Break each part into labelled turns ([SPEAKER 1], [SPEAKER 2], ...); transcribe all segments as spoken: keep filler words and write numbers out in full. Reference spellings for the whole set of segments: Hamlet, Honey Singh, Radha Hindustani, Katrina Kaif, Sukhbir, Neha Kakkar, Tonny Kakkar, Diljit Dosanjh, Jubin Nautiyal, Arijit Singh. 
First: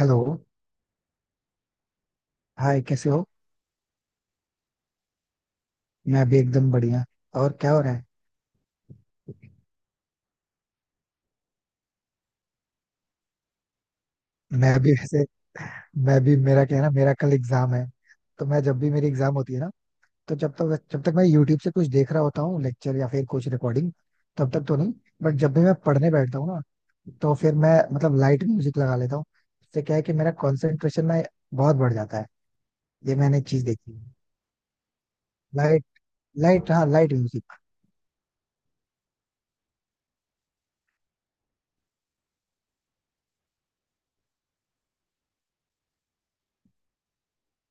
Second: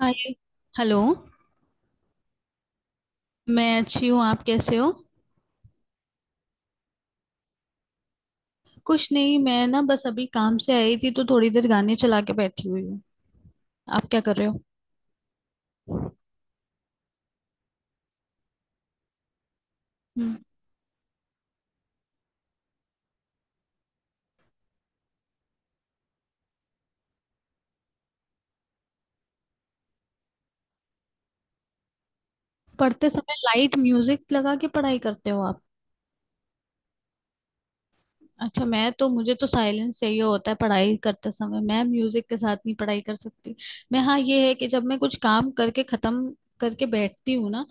[SPEAKER 1] Hello.
[SPEAKER 2] Hi. Hello.
[SPEAKER 1] Hi, कैसे हो?
[SPEAKER 2] मैं अच्छी हूँ, आप कैसे हो?
[SPEAKER 1] मैं भी एकदम बढ़िया। और क्या हो रहा है?
[SPEAKER 2] कुछ नहीं, मैं ना बस अभी काम से आई थी तो थोड़ी देर गाने चला के बैठी हुई हूँ। आप क्या कर रहे हो?
[SPEAKER 1] मैं भी वैसे मैं भी मेरा क्या है ना, मेरा कल एग्जाम है। तो मैं जब भी मेरी एग्जाम होती है ना, तो
[SPEAKER 2] हम्म।
[SPEAKER 1] जब तक जब तक मैं यूट्यूब से कुछ देख रहा होता हूँ, लेक्चर या फिर कुछ रिकॉर्डिंग, तब तक तो नहीं। बट जब भी मैं पढ़ने बैठता हूँ ना, तो फिर मैं मतलब लाइट म्यूजिक लगा लेता हूँ। इससे क्या है कि मेरा कॉन्सेंट्रेशन ना बहुत बढ़ जाता है।
[SPEAKER 2] पढ़ते
[SPEAKER 1] ये
[SPEAKER 2] समय
[SPEAKER 1] मैंने चीज
[SPEAKER 2] लाइट
[SPEAKER 1] देखी है।
[SPEAKER 2] म्यूजिक लगा के पढ़ाई करते हो आप?
[SPEAKER 1] लाइट लाइट, हाँ लाइट।
[SPEAKER 2] अच्छा, मैं तो मुझे तो साइलेंस चाहिए होता है पढ़ाई करते समय। मैं म्यूजिक के साथ नहीं पढ़ाई कर सकती। मैं हाँ ये है कि जब मैं कुछ काम करके खत्म करके बैठती हूँ ना,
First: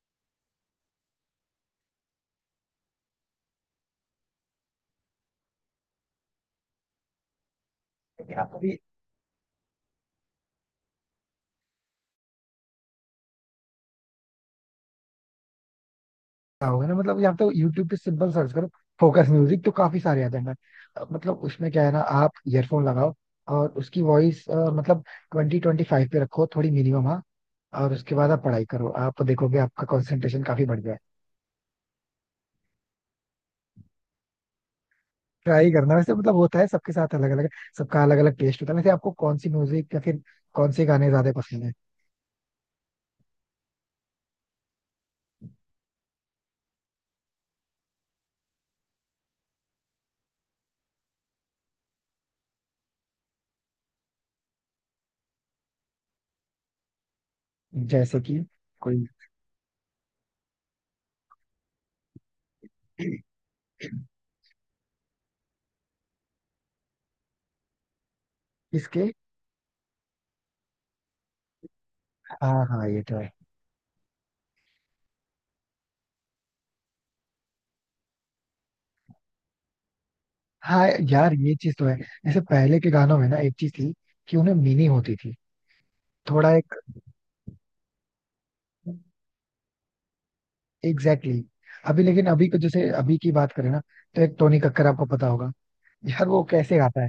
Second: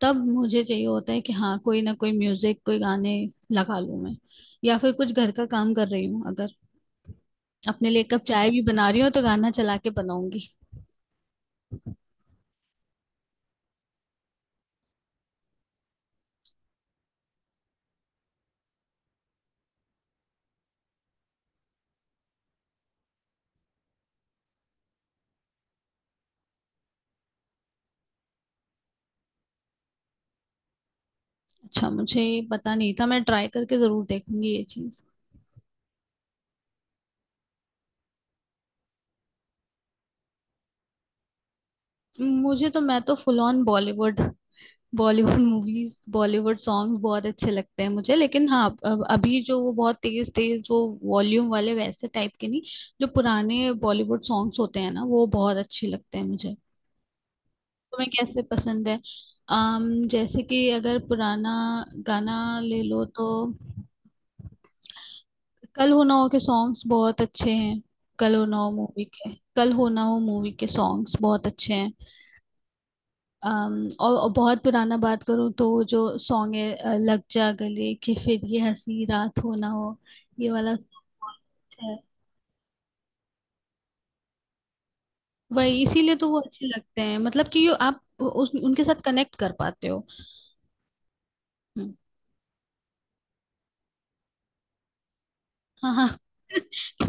[SPEAKER 2] तब मुझे चाहिए होता है कि हाँ कोई ना कोई म्यूजिक, कोई गाने लगा लूँ मैं। या फिर कुछ घर का काम कर रही हूँ अगर, अपने लिए एक कप चाय भी
[SPEAKER 1] म्यूजिक
[SPEAKER 2] बना रही हूँ तो गाना चला के बनाऊंगी।
[SPEAKER 1] क्या होगा ना, मतलब या तो यूट्यूब पे सिंपल सर्च करो, फोकस म्यूजिक तो काफी सारे आ जाएंगे। अ, मतलब उसमें क्या है ना, आप ईयरफोन लगाओ, और उसकी वॉइस मतलब ट्वेंटी ट्वेंटी फाइव पे रखो, थोड़ी मिनिमम, हाँ, और उसके बाद आप पढ़ाई करो, आप देखोगे आपका कंसंट्रेशन काफी बढ़ गया है।
[SPEAKER 2] अच्छा, मुझे ये पता नहीं था। मैं ट्राई करके जरूर देखूंगी ये चीज।
[SPEAKER 1] ट्राई करना, वैसे मतलब होता है सबके साथ अलग अलग, सबका अलग अलग टेस्ट होता है। वैसे आपको कौन सी म्यूजिक या फिर कौन से गाने ज्यादा पसंद है?
[SPEAKER 2] मुझे तो मैं तो full on Bollywood, Bollywood movies, Bollywood songs बहुत अच्छे लगते हैं मुझे। लेकिन हाँ, अब- अभी जो वो बहुत तेज तेज वो वॉल्यूम वाले, वैसे टाइप के नहीं। जो पुराने बॉलीवुड सॉन्ग्स होते हैं ना, वो बहुत अच्छे लगते हैं मुझे। तुम्हें
[SPEAKER 1] जैसे कि
[SPEAKER 2] कैसे पसंद है?
[SPEAKER 1] कोई।
[SPEAKER 2] अम जैसे कि अगर पुराना गाना ले लो तो, कल हो ना हो के सॉन्ग्स बहुत अच्छे हैं। कल हो ना हो मूवी
[SPEAKER 1] इसके,
[SPEAKER 2] के, कल हो ना हो मूवी के सॉन्ग्स बहुत अच्छे हैं।
[SPEAKER 1] हाँ हाँ, ये तो है।
[SPEAKER 2] अम, और, और बहुत पुराना बात करूँ तो वो जो सॉन्ग है अ, लग जा गले कि फिर ये हंसी रात हो ना हो, ये वाला
[SPEAKER 1] हाँ
[SPEAKER 2] song
[SPEAKER 1] यार
[SPEAKER 2] बहुत
[SPEAKER 1] ये चीज तो
[SPEAKER 2] अच्छा है।
[SPEAKER 1] है, जैसे पहले के गानों में ना एक चीज थी, कि उन्हें मीनिंग होती थी,
[SPEAKER 2] वही, इसीलिए तो वो
[SPEAKER 1] थोड़ा
[SPEAKER 2] अच्छे
[SPEAKER 1] एक,
[SPEAKER 2] लगते हैं। मतलब कि यो आप उस उनके साथ कनेक्ट कर पाते हो।
[SPEAKER 1] Exactly exactly.
[SPEAKER 2] हम्म।
[SPEAKER 1] अभी लेकिन अभी को जैसे अभी की बात करें ना, तो एक टोनी कक्कर आपको पता होगा,
[SPEAKER 2] हाँ, हाँ।
[SPEAKER 1] यार वो कैसे गाता है।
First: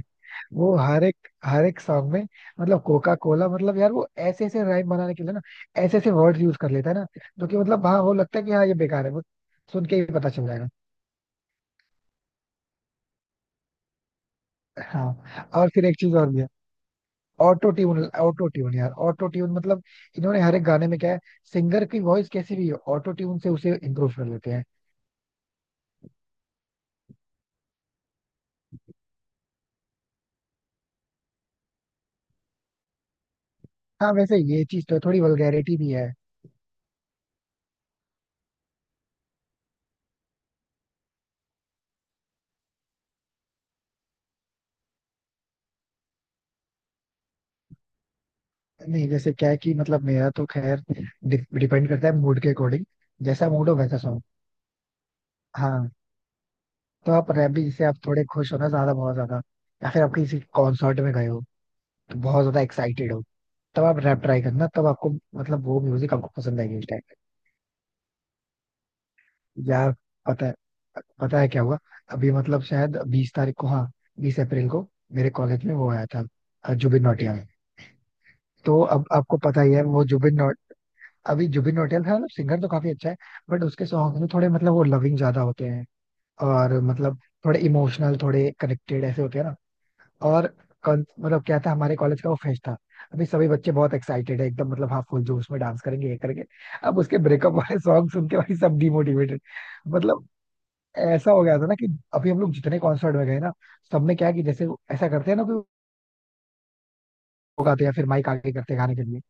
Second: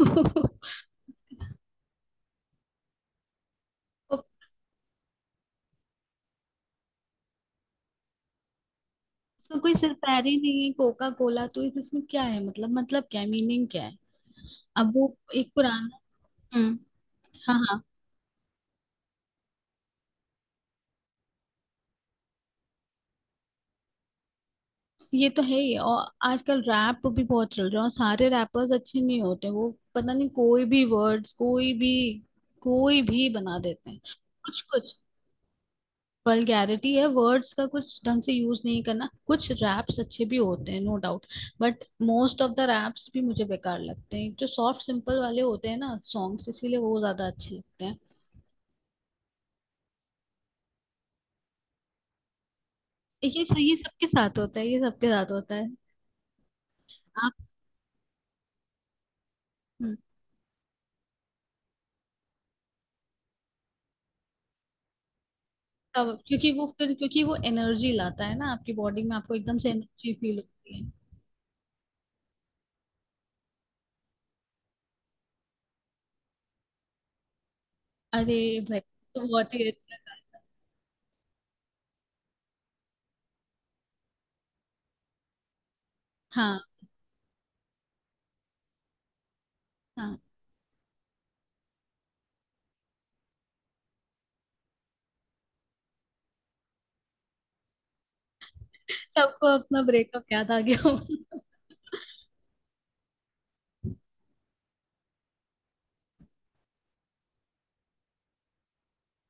[SPEAKER 1] वो हर एक हर एक सॉन्ग में, मतलब कोका कोला, मतलब यार वो ऐसे ऐसे राइम बनाने के लिए ना, ऐसे ऐसे वर्ड यूज कर लेता है ना, जो कि मतलब हाँ वो लगता है कि हाँ ये बेकार है, वो
[SPEAKER 2] उसका कोई
[SPEAKER 1] सुन
[SPEAKER 2] सिर
[SPEAKER 1] के ही
[SPEAKER 2] पैर
[SPEAKER 1] पता
[SPEAKER 2] ही
[SPEAKER 1] चल
[SPEAKER 2] नहीं
[SPEAKER 1] जाएगा।
[SPEAKER 2] है। कोका कोला, तो इसमें क्या है? मतलब मतलब क्या है, मीनिंग क्या है? अब वो
[SPEAKER 1] हाँ,
[SPEAKER 2] एक
[SPEAKER 1] और फिर एक
[SPEAKER 2] पुराना।
[SPEAKER 1] चीज और भी है,
[SPEAKER 2] हम्म। हाँ,
[SPEAKER 1] ऑटो
[SPEAKER 2] हाँ,
[SPEAKER 1] ट्यून। ऑटो ट्यून, यार ऑटो ट्यून मतलब इन्होंने हर एक गाने में क्या है, सिंगर की वॉइस कैसी भी हो, ऑटो ट्यून से उसे इम्प्रूव कर लेते हैं।
[SPEAKER 2] ये तो है ही। और आजकल रैप भी बहुत चल रहा है और सारे रैपर्स अच्छे नहीं होते। वो पता नहीं, कोई भी वर्ड्स कोई भी कोई भी बना देते हैं।
[SPEAKER 1] हाँ, वैसे
[SPEAKER 2] कुछ
[SPEAKER 1] ये चीज
[SPEAKER 2] कुछ
[SPEAKER 1] तो है, थोड़ी वल्गैरिटी भी है।
[SPEAKER 2] वल्गैरिटी है, वर्ड्स का कुछ ढंग से यूज नहीं करना। कुछ रैप्स अच्छे भी होते हैं, no doubt. But most of the raps भी मुझे बेकार लगते हैं। जो सॉफ्ट सिंपल वाले होते हैं ना सॉन्ग्स, इसीलिए वो ज्यादा अच्छे लगते हैं।
[SPEAKER 1] नहीं जैसे क्या है कि मतलब मेरा तो खैर डिपेंड करता है मूड के अकॉर्डिंग,
[SPEAKER 2] ये
[SPEAKER 1] जैसा मूड
[SPEAKER 2] ये
[SPEAKER 1] हो वैसा
[SPEAKER 2] सबके
[SPEAKER 1] सॉन्ग।
[SPEAKER 2] साथ होता है, ये सबके साथ होता है।
[SPEAKER 1] हाँ। तो आप
[SPEAKER 2] आप।
[SPEAKER 1] रैप भी, जैसे आप थोड़े खुश हो ना, ज्यादा बहुत ज्यादा, या
[SPEAKER 2] हम्म।
[SPEAKER 1] फिर आप किसी कॉन्सर्ट में गए हो तो बहुत ज्यादा एक्साइटेड हो, तब आप रैप ट्राई करना, तब आपको मतलब वो
[SPEAKER 2] तब,
[SPEAKER 1] म्यूजिक आपको
[SPEAKER 2] क्योंकि
[SPEAKER 1] पसंद
[SPEAKER 2] वो
[SPEAKER 1] आएगी इस
[SPEAKER 2] फिर
[SPEAKER 1] टाइम
[SPEAKER 2] क्योंकि वो एनर्जी लाता है ना आपकी बॉडी में, आपको एकदम से
[SPEAKER 1] पे यार।
[SPEAKER 2] एनर्जी फील
[SPEAKER 1] पता है
[SPEAKER 2] होती है।
[SPEAKER 1] पता है क्या हुआ? अभी मतलब शायद बीस तारीख को, हाँ, बीस अप्रैल को मेरे कॉलेज में वो आया था, अ, जुबिन नौटियाल।
[SPEAKER 2] अरे, भाई
[SPEAKER 1] तो अब
[SPEAKER 2] तो
[SPEAKER 1] आपको
[SPEAKER 2] बहुत
[SPEAKER 1] पता
[SPEAKER 2] ही
[SPEAKER 1] ही है
[SPEAKER 2] अच्छा
[SPEAKER 1] वो
[SPEAKER 2] था।
[SPEAKER 1] जुबिन नौ, अभी जुबिन नौटियाल था, मतलब सिंगर तो काफी अच्छा है। बट उसके सॉन्ग में थोड़े मतलब वो लविंग ज्यादा होते हैं,
[SPEAKER 2] हाँ,
[SPEAKER 1] और मतलब थोड़े इमोशनल थोड़े कनेक्टेड ऐसे होते हैं ना,
[SPEAKER 2] हाँ।
[SPEAKER 1] और कौन- मतलब क्या था, हमारे कॉलेज का वो फेस्ट था। अभी सभी बच्चे बहुत एक्साइटेड है एकदम, मतलब हाँ फुल जोश में डांस करेंगे ये करेंगे, अब उसके ब्रेकअप वाले सॉन्ग सुन के भाई सब डिमोटिवेटेड।
[SPEAKER 2] सबको अपना
[SPEAKER 1] मतलब
[SPEAKER 2] ब्रेकअप याद आ गया होगा।
[SPEAKER 1] ऐसा हो गया था ना कि अभी हम लोग जितने कॉन्सर्ट में गए ना, सब में क्या है कि जैसे वो ऐसा करते हैं ना कि वो गाते हैं फिर माइक आगे करते हैं गाने के लिए।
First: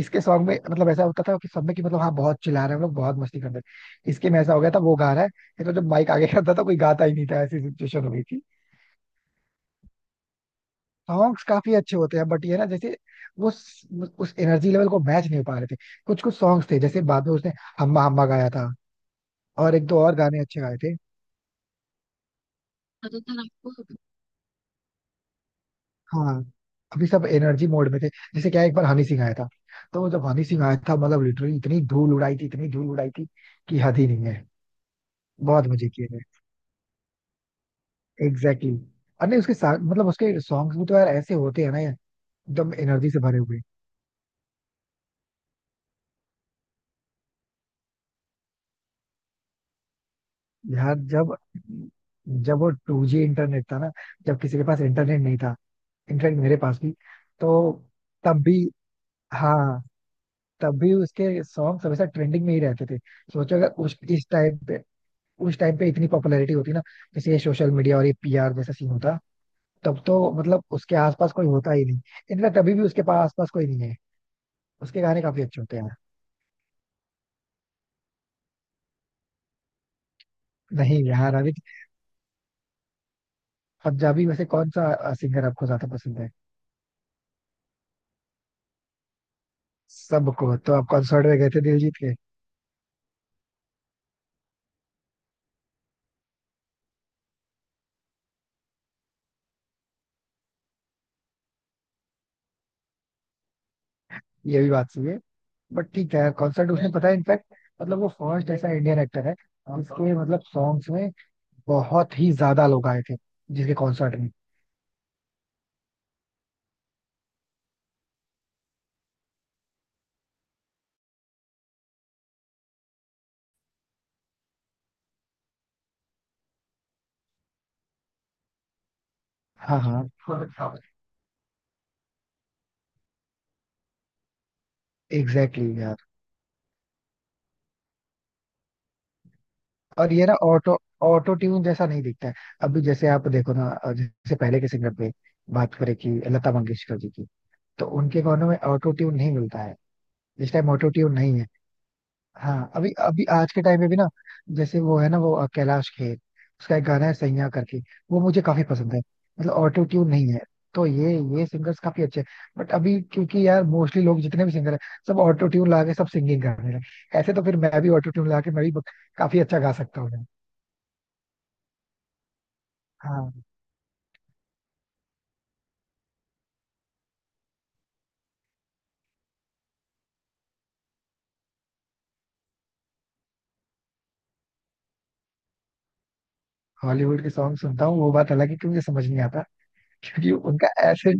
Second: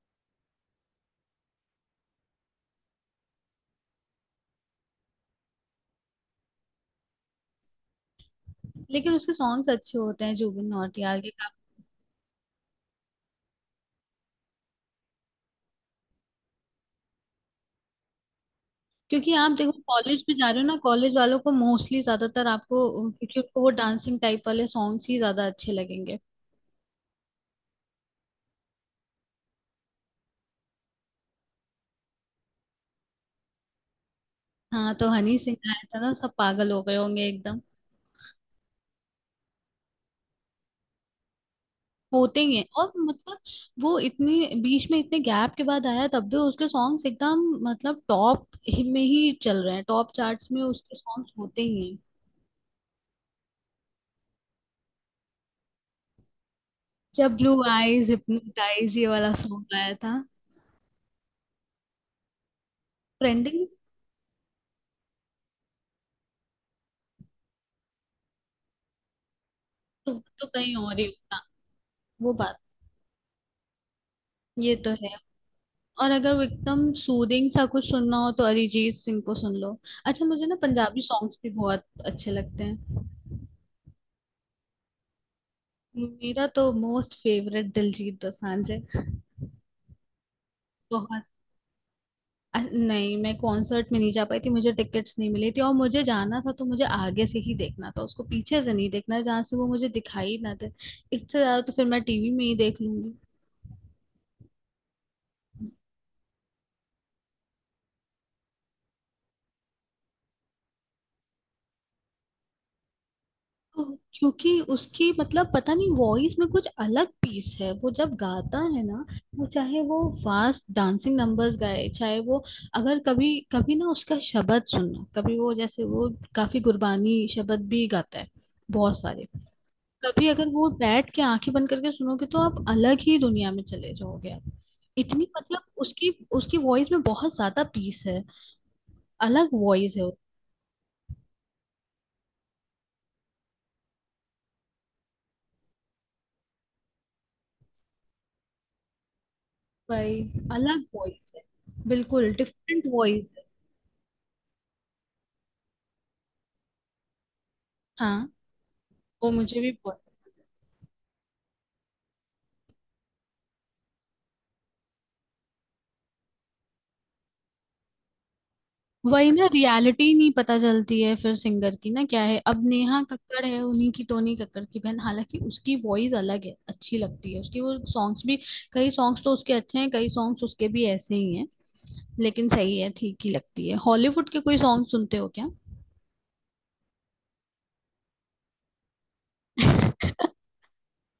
[SPEAKER 1] इसके सॉन्ग में मतलब ऐसा होता था कि सब में कि मतलब हाँ बहुत चिल्ला रहे हैं, हम लोग बहुत मस्ती कर रहे हैं, इसके में ऐसा हो गया था, वो गा रहा है ये तो, जब माइक आगे करता था कोई गाता ही नहीं था, ऐसी सिचुएशन हो गई थी।
[SPEAKER 2] लेकिन उसके सॉन्ग्स अच्छे होते हैं जुबिन नौटियाल के,
[SPEAKER 1] सॉन्ग्स
[SPEAKER 2] काफी।
[SPEAKER 1] काफी अच्छे होते हैं, बट ये ना, जैसे वो उस उस एनर्जी लेवल को मैच नहीं हो पा रहे थे। कुछ कुछ सॉन्ग्स थे, जैसे बाद में उसने हम्मा हम्मा गाया था,
[SPEAKER 2] क्योंकि आप देखो
[SPEAKER 1] और एक दो और
[SPEAKER 2] कॉलेज में
[SPEAKER 1] गाने
[SPEAKER 2] जा रहे
[SPEAKER 1] अच्छे
[SPEAKER 2] हो ना,
[SPEAKER 1] गाए थे,
[SPEAKER 2] कॉलेज वालों को मोस्टली, ज्यादातर आपको,
[SPEAKER 1] ज्यादातर
[SPEAKER 2] क्योंकि उनको वो
[SPEAKER 1] आपको।
[SPEAKER 2] डांसिंग टाइप वाले सॉन्ग्स ही ज्यादा अच्छे लगेंगे।
[SPEAKER 1] हाँ, अभी सब एनर्जी मोड में थे। जैसे क्या है, एक बार हनी सिंह आया था, तो जब हनी सिंह आया था मतलब लिटरली इतनी धूल उड़ाई थी, इतनी धूल उड़ाई थी कि हद ही नहीं है।
[SPEAKER 2] हाँ तो हनी सिंह
[SPEAKER 1] बहुत
[SPEAKER 2] आया
[SPEAKER 1] मजे
[SPEAKER 2] था ना,
[SPEAKER 1] किए।
[SPEAKER 2] सब पागल हो गए होंगे एकदम।
[SPEAKER 1] Exactly exactly. अरे उसके साथ मतलब उसके सॉन्ग्स भी तो यार ऐसे होते हैं ना यार,
[SPEAKER 2] होते ही हैं।
[SPEAKER 1] एकदम
[SPEAKER 2] और
[SPEAKER 1] एनर्जी से भरे
[SPEAKER 2] मतलब
[SPEAKER 1] हुए
[SPEAKER 2] वो इतने, बीच में इतने गैप के बाद आया तब भी उसके सॉन्ग्स एकदम, मतलब टॉप में ही चल रहे हैं। टॉप चार्ट्स में
[SPEAKER 1] यार।
[SPEAKER 2] उसके सॉन्ग्स
[SPEAKER 1] जब
[SPEAKER 2] होते ही हैं।
[SPEAKER 1] जब वो टू जी इंटरनेट था ना, जब किसी के पास इंटरनेट नहीं था, इनफैक्ट मेरे पास भी,
[SPEAKER 2] जब
[SPEAKER 1] तो
[SPEAKER 2] ब्लू आईज
[SPEAKER 1] तब भी,
[SPEAKER 2] हिप्नोटाइज ये वाला सॉन्ग
[SPEAKER 1] हाँ
[SPEAKER 2] आया था।
[SPEAKER 1] तब भी उसके सॉन्ग हमेशा ट्रेंडिंग में ही रहते थे। सोचो
[SPEAKER 2] ट्रेंडिंग।
[SPEAKER 1] अगर उस इस टाइम पे, उस टाइम पे इतनी पॉपुलैरिटी होती ना, जैसे ये सोशल मीडिया और ये पी आर जैसा सीन होता, तब
[SPEAKER 2] तो,
[SPEAKER 1] तो
[SPEAKER 2] तो
[SPEAKER 1] मतलब
[SPEAKER 2] कहीं
[SPEAKER 1] उसके
[SPEAKER 2] और ही
[SPEAKER 1] आसपास
[SPEAKER 2] होता
[SPEAKER 1] कोई होता ही नहीं।
[SPEAKER 2] वो बात।
[SPEAKER 1] इनफैक्ट अभी भी उसके पास आसपास कोई नहीं है।
[SPEAKER 2] ये तो
[SPEAKER 1] उसके
[SPEAKER 2] है।
[SPEAKER 1] गाने काफी अच्छे होते हैं यार।
[SPEAKER 2] और अगर वो एकदम सूदिंग सा कुछ सुनना हो तो अरिजीत सिंह को सुन लो। अच्छा, मुझे ना
[SPEAKER 1] नहीं
[SPEAKER 2] पंजाबी
[SPEAKER 1] यार
[SPEAKER 2] सॉन्ग्स भी
[SPEAKER 1] अभी,
[SPEAKER 2] बहुत अच्छे लगते हैं।
[SPEAKER 1] पंजाबी में से कौन सा सिंगर आपको ज्यादा पसंद है?
[SPEAKER 2] मेरा तो मोस्ट फेवरेट दिलजीत दोसांझ है।
[SPEAKER 1] सबको, तो आप
[SPEAKER 2] बहुत।
[SPEAKER 1] कॉन्सर्ट में गए थे दिलजीत के?
[SPEAKER 2] अ, नहीं, मैं कॉन्सर्ट में नहीं जा पाई थी। मुझे टिकट्स नहीं मिली थी और मुझे जाना था तो मुझे आगे से ही देखना था उसको। पीछे से नहीं देखना जहां से वो मुझे दिखाई ना दे। इससे ज्यादा तो फिर मैं टीवी में ही देख लूंगी।
[SPEAKER 1] ये भी बात सही है, बट ठीक है। कॉन्सर्ट उसने, पता है इनफैक्ट, मतलब वो फर्स्ट ऐसा इंडियन एक्टर है जिसके मतलब सॉन्ग्स में बहुत ही ज्यादा लोग आए थे, जिसके
[SPEAKER 2] तो
[SPEAKER 1] कॉन्सर्ट में।
[SPEAKER 2] क्योंकि उसकी, मतलब पता नहीं, वॉइस में कुछ अलग पीस है। वो जब गाता है ना, वो चाहे वो फास्ट डांसिंग नंबर्स गाए, चाहे वो, अगर कभी कभी ना उसका शब्द सुनना। कभी वो, जैसे वो काफी गुरबानी शब्द भी गाता है, बहुत सारे।
[SPEAKER 1] हाँ हाँ,
[SPEAKER 2] कभी अगर वो बैठ के आंखें बंद करके सुनोगे तो आप अलग ही दुनिया में चले जाओगे आप। इतनी मतलब
[SPEAKER 1] एग्जैक्टली exactly यार।
[SPEAKER 2] उसकी, उसकी वॉइस में बहुत ज्यादा पीस है। अलग वॉइस है।
[SPEAKER 1] और ये ना ऑटो ऑटो ट्यून जैसा नहीं दिखता है। अभी जैसे आप देखो ना, जैसे पहले के सिंगर पे बात करें, कि लता मंगेशकर जी की, तो उनके गानों में ऑटो ट्यून नहीं मिलता है,
[SPEAKER 2] भाई,
[SPEAKER 1] इस टाइम
[SPEAKER 2] अलग
[SPEAKER 1] ऑटो ट्यून
[SPEAKER 2] वॉइस
[SPEAKER 1] नहीं
[SPEAKER 2] है,
[SPEAKER 1] है।
[SPEAKER 2] बिल्कुल
[SPEAKER 1] हाँ,
[SPEAKER 2] डिफरेंट
[SPEAKER 1] अभी अभी
[SPEAKER 2] वॉइस है।
[SPEAKER 1] आज के टाइम में भी ना, जैसे वो है ना, वो अ, कैलाश खेर, उसका एक गाना है सैया करके,
[SPEAKER 2] हाँ।
[SPEAKER 1] वो मुझे काफी पसंद है,
[SPEAKER 2] वो
[SPEAKER 1] मतलब
[SPEAKER 2] मुझे भी
[SPEAKER 1] ऑटो
[SPEAKER 2] बहुत।
[SPEAKER 1] ट्यून नहीं है। तो ये ये सिंगर्स काफी अच्छे हैं। बट अभी क्योंकि यार मोस्टली लोग जितने भी सिंगर हैं सब ऑटो ट्यून ला के सब सिंगिंग करने लगे, ऐसे तो फिर मैं भी ऑटो ट्यून ला के मैं भी ब-
[SPEAKER 2] वही
[SPEAKER 1] काफी
[SPEAKER 2] ना,
[SPEAKER 1] अच्छा गा सकता
[SPEAKER 2] रियलिटी
[SPEAKER 1] हूँ।
[SPEAKER 2] नहीं पता चलती है फिर सिंगर की। ना क्या है अब, नेहा
[SPEAKER 1] हाँ।
[SPEAKER 2] कक्कड़ है उन्हीं की, टोनी कक्कड़ की बहन। हालांकि उसकी वॉइस अलग है, अच्छी लगती है उसकी वो सॉन्ग्स भी। कई सॉन्ग्स तो उसके अच्छे हैं, कई सॉन्ग्स उसके भी ऐसे ही हैं। लेकिन सही है, ठीक ही लगती है। हॉलीवुड के कोई सॉन्ग सुनते हो क्या?
[SPEAKER 1] हॉलीवुड के सॉन्ग सुनता हूँ, वो बात अलग है कि मुझे समझ नहीं आता, क्योंकि उनका ऐसे,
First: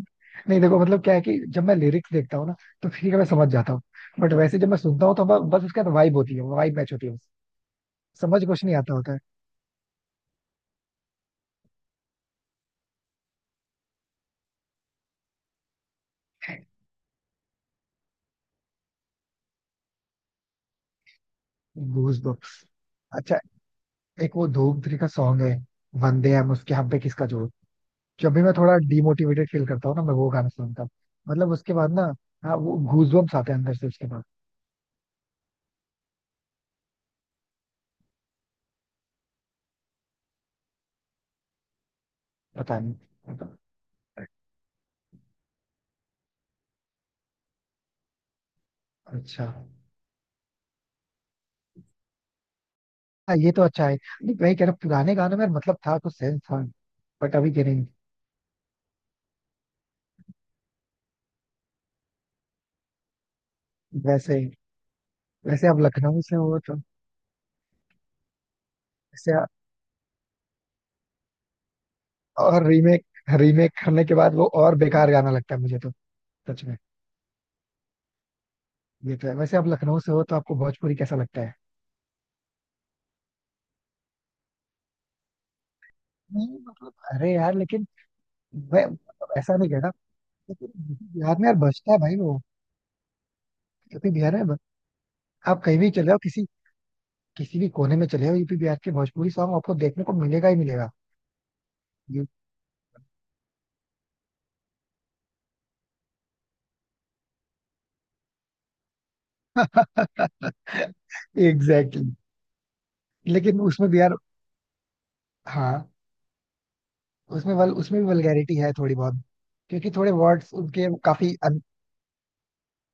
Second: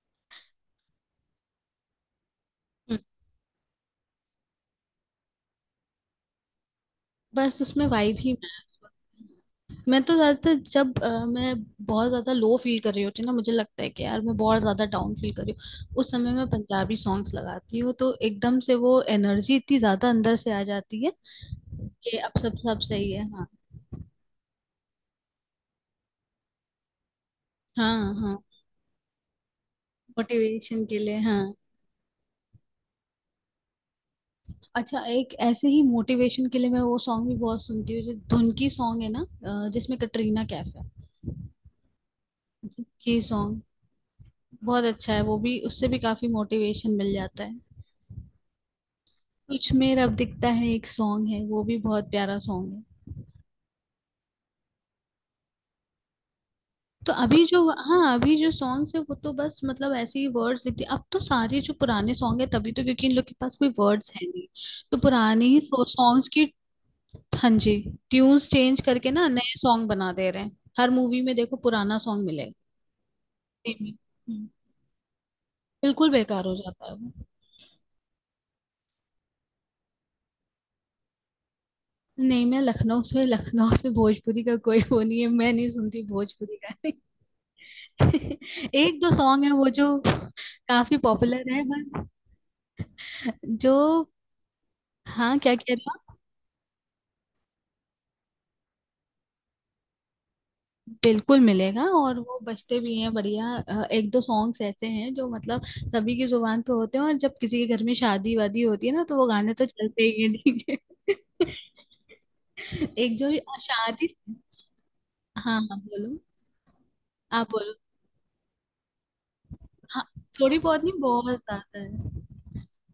[SPEAKER 1] नहीं देखो मतलब क्या है कि जब मैं लिरिक्स देखता हूँ ना, तो
[SPEAKER 2] हम्म।
[SPEAKER 1] ठीक है मैं समझ जाता हूँ। बट वैसे जब मैं सुनता हूँ, तो ब- बस उसके साथ वाइब होती है, वाइब मैच होती है बस।
[SPEAKER 2] बस उसमें वाइब ही।
[SPEAKER 1] समझ कुछ नहीं आता, होता है
[SPEAKER 2] मैं तो ज्यादातर जब अ, मैं बहुत ज्यादा लो फील कर रही होती हूँ ना, मुझे लगता है कि यार मैं बहुत ज्यादा डाउन फील कर रही हूँ, उस समय मैं पंजाबी सॉन्ग्स लगाती हूँ तो एकदम से वो एनर्जी इतनी ज्यादा अंदर से आ जाती है कि
[SPEAKER 1] गूज
[SPEAKER 2] अब सब
[SPEAKER 1] बम्प्स।
[SPEAKER 2] सब सही है।
[SPEAKER 1] अच्छा,
[SPEAKER 2] हाँ।
[SPEAKER 1] एक वो धूम थ्री का सॉन्ग है, वंदे हम उसके हम पे किसका जोर।
[SPEAKER 2] हाँ,
[SPEAKER 1] जब
[SPEAKER 2] हाँ।
[SPEAKER 1] भी मैं थोड़ा डिमोटिवेटेड फील करता हूँ ना, मैं वो गाना सुनता
[SPEAKER 2] मोटिवेशन
[SPEAKER 1] हूँ।
[SPEAKER 2] के लिए, हाँ।
[SPEAKER 1] मतलब उसके बाद ना, हाँ वो गूज बम्प्स आते हैं अंदर से उसके बाद।
[SPEAKER 2] अच्छा, एक ऐसे ही मोटिवेशन के लिए मैं वो सॉन्ग भी बहुत सुनती हूँ, जो धुन की सॉन्ग है ना, अ, जिसमें कटरीना कैफ है।
[SPEAKER 1] पता
[SPEAKER 2] धुन
[SPEAKER 1] नहीं।
[SPEAKER 2] की सॉन्ग, बहुत अच्छा है वो भी। उससे भी काफी मोटिवेशन मिल जाता है।
[SPEAKER 1] अच्छा।
[SPEAKER 2] कुछ में अब दिखता है, एक सॉन्ग है, वो भी बहुत प्यारा सॉन्ग है।
[SPEAKER 1] हाँ, ये तो अच्छा है। नहीं, वही कह रहा हूँ, पुराने गानों में मतलब था, कुछ सेंस था,
[SPEAKER 2] तो
[SPEAKER 1] बट
[SPEAKER 2] अभी
[SPEAKER 1] अभी
[SPEAKER 2] जो,
[SPEAKER 1] के नहीं।
[SPEAKER 2] हाँ अभी जो सॉन्ग्स है वो तो बस मतलब ऐसे ही वर्ड्स दिखते हैं। अब तो सारे जो पुराने सॉन्ग है तभी तो, क्योंकि इन लोग के पास कोई वर्ड्स है
[SPEAKER 1] वैसे
[SPEAKER 2] नहीं, तो पुराने ही
[SPEAKER 1] वैसे अब लखनऊ
[SPEAKER 2] सॉन्ग्स
[SPEAKER 1] से
[SPEAKER 2] की।
[SPEAKER 1] हो तो,
[SPEAKER 2] हाँ जी। ट्यून्स चेंज करके ना
[SPEAKER 1] वैसे आ-
[SPEAKER 2] नए सॉन्ग बना दे रहे हैं। हर मूवी में देखो पुराना सॉन्ग मिलेगा।
[SPEAKER 1] और रीमेक रीमेक करने के बाद वो
[SPEAKER 2] हम्म।
[SPEAKER 1] और बेकार गाना लगता है मुझे तो।
[SPEAKER 2] बिल्कुल बेकार हो
[SPEAKER 1] सच में।
[SPEAKER 2] जाता है वो।
[SPEAKER 1] ये तो है। वैसे आप लखनऊ से हो तो आपको भोजपुरी कैसा लगता है?
[SPEAKER 2] नहीं, मैं लखनऊ से, लखनऊ से भोजपुरी का कोई वो नहीं है। मैं नहीं सुनती भोजपुरी
[SPEAKER 1] नहीं
[SPEAKER 2] का।
[SPEAKER 1] मतलब अरे यार लेकिन, मैं
[SPEAKER 2] एक दो
[SPEAKER 1] मतलब
[SPEAKER 2] सॉन्ग है
[SPEAKER 1] ऐसा
[SPEAKER 2] वो
[SPEAKER 1] नहीं
[SPEAKER 2] जो
[SPEAKER 1] कहता, लेकिन
[SPEAKER 2] काफी
[SPEAKER 1] यू पी बिहार में
[SPEAKER 2] पॉपुलर
[SPEAKER 1] यार
[SPEAKER 2] है,
[SPEAKER 1] बजता है
[SPEAKER 2] बट।
[SPEAKER 1] भाई वो,
[SPEAKER 2] जो,
[SPEAKER 1] यूपी बिहार में ब-
[SPEAKER 2] हाँ क्या
[SPEAKER 1] आप
[SPEAKER 2] कह
[SPEAKER 1] कहीं भी चले
[SPEAKER 2] रहा।
[SPEAKER 1] जाओ, किसी किसी भी कोने में चले जाओ, यूपी बिहार के भोजपुरी सॉन्ग आपको देखने को मिलेगा ही मिलेगा।
[SPEAKER 2] बिल्कुल मिलेगा और वो बजते भी हैं बढ़िया। अ, एक दो सॉन्ग्स ऐसे हैं जो मतलब सभी की जुबान पे होते हैं। और जब किसी के घर में शादी वादी होती है ना तो वो गाने तो चलते ही हैं, ठीक है।
[SPEAKER 1] Exactly exactly.
[SPEAKER 2] एक जो
[SPEAKER 1] लेकिन उसमें भी
[SPEAKER 2] शादी।
[SPEAKER 1] यार,
[SPEAKER 2] हाँ हाँ
[SPEAKER 1] हाँ
[SPEAKER 2] बोलो। आप
[SPEAKER 1] उसमें वल
[SPEAKER 2] बोलो।
[SPEAKER 1] उसमें भी वल्गैरिटी है थोड़ी बहुत, क्योंकि
[SPEAKER 2] हाँ।
[SPEAKER 1] थोड़े वर्ड्स
[SPEAKER 2] थोड़ी बहुत
[SPEAKER 1] उनके
[SPEAKER 2] नहीं,
[SPEAKER 1] काफी,
[SPEAKER 2] बहुत आता है।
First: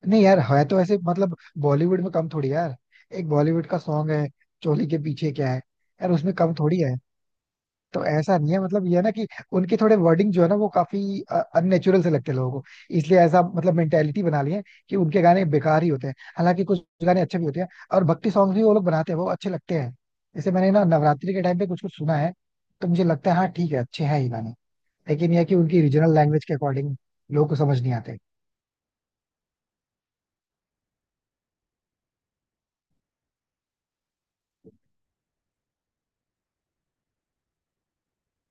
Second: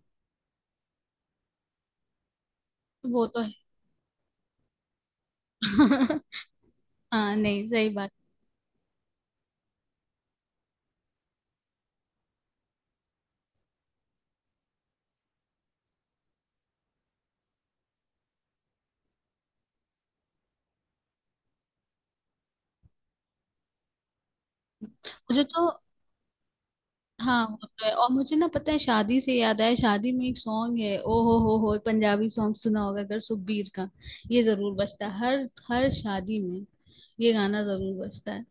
[SPEAKER 1] नहीं यार है तो ऐसे मतलब, बॉलीवुड में कम थोड़ी है यार,
[SPEAKER 2] वो
[SPEAKER 1] एक
[SPEAKER 2] तो है।
[SPEAKER 1] बॉलीवुड का सॉन्ग है चोली के पीछे क्या है, यार उसमें कम थोड़ी है।
[SPEAKER 2] हाँ नहीं, सही
[SPEAKER 1] तो
[SPEAKER 2] बात।
[SPEAKER 1] ऐसा नहीं है मतलब ये है ना कि उनके थोड़े वर्डिंग जो है ना वो काफी अननेचुरल से लगते हैं लोगों को, इसलिए ऐसा मतलब मेंटेलिटी बना ली है कि उनके गाने बेकार ही होते हैं, हालांकि कुछ गाने अच्छे भी होते हैं, और भक्ति सॉन्ग भी वो लोग बनाते हैं वो अच्छे लगते हैं। जैसे मैंने ना नवरात्रि के टाइम पे कुछ कुछ सुना है, तो मुझे लगता है हाँ ठीक है, अच्छे हैं ये गाने। लेकिन यह
[SPEAKER 2] मुझे
[SPEAKER 1] है कि
[SPEAKER 2] तो,
[SPEAKER 1] उनकी रीजनल लैंग्वेज के अकॉर्डिंग
[SPEAKER 2] हाँ
[SPEAKER 1] लोगों को समझ
[SPEAKER 2] होता है।
[SPEAKER 1] नहीं
[SPEAKER 2] और
[SPEAKER 1] आते।
[SPEAKER 2] मुझे ना, पता है, शादी से याद आया, शादी में एक सॉन्ग है ओ हो हो हो पंजाबी सॉन्ग सुना होगा अगर, सुखबीर का। ये जरूर बजता है हर, हर शादी में। ये गाना जरूर बजता है,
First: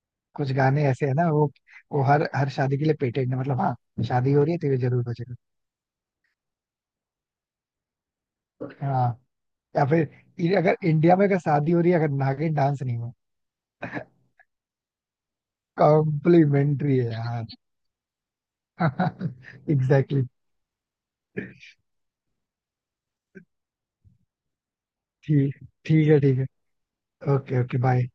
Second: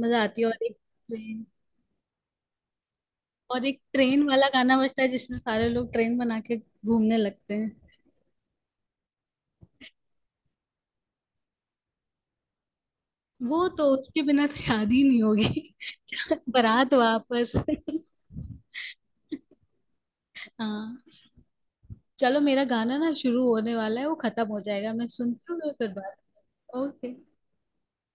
[SPEAKER 2] मजा आती है।
[SPEAKER 1] कुछ
[SPEAKER 2] और एक
[SPEAKER 1] गाने ऐसे है ना,
[SPEAKER 2] ट्रेन
[SPEAKER 1] वो वो हर हर शादी के लिए पेटेंट है, मतलब
[SPEAKER 2] और
[SPEAKER 1] हाँ।
[SPEAKER 2] एक ट्रेन
[SPEAKER 1] शादी हो
[SPEAKER 2] वाला
[SPEAKER 1] रही है तो
[SPEAKER 2] गाना
[SPEAKER 1] ये
[SPEAKER 2] बजता
[SPEAKER 1] जरूर
[SPEAKER 2] है
[SPEAKER 1] बजेगा।
[SPEAKER 2] जिसमें सारे लोग ट्रेन बना के घूमने लगते हैं।
[SPEAKER 1] हाँ, या फिर ये, अगर इंडिया में अगर शादी हो रही है अगर नागिन डांस नहीं हो,
[SPEAKER 2] वो तो उसके बिना तो शादी नहीं होगी। बारात
[SPEAKER 1] कॉम्प्लीमेंट्री है यार।
[SPEAKER 2] वापस।
[SPEAKER 1] Exactly exactly.
[SPEAKER 2] हाँ। चलो, मेरा गाना ना शुरू होने वाला है, वो खत्म हो जाएगा, मैं सुनती
[SPEAKER 1] ठीक
[SPEAKER 2] हूँ। मैं फिर
[SPEAKER 1] ठीक
[SPEAKER 2] बात।
[SPEAKER 1] है, ठीक है।
[SPEAKER 2] ओके।
[SPEAKER 1] ओके। Okay, bye.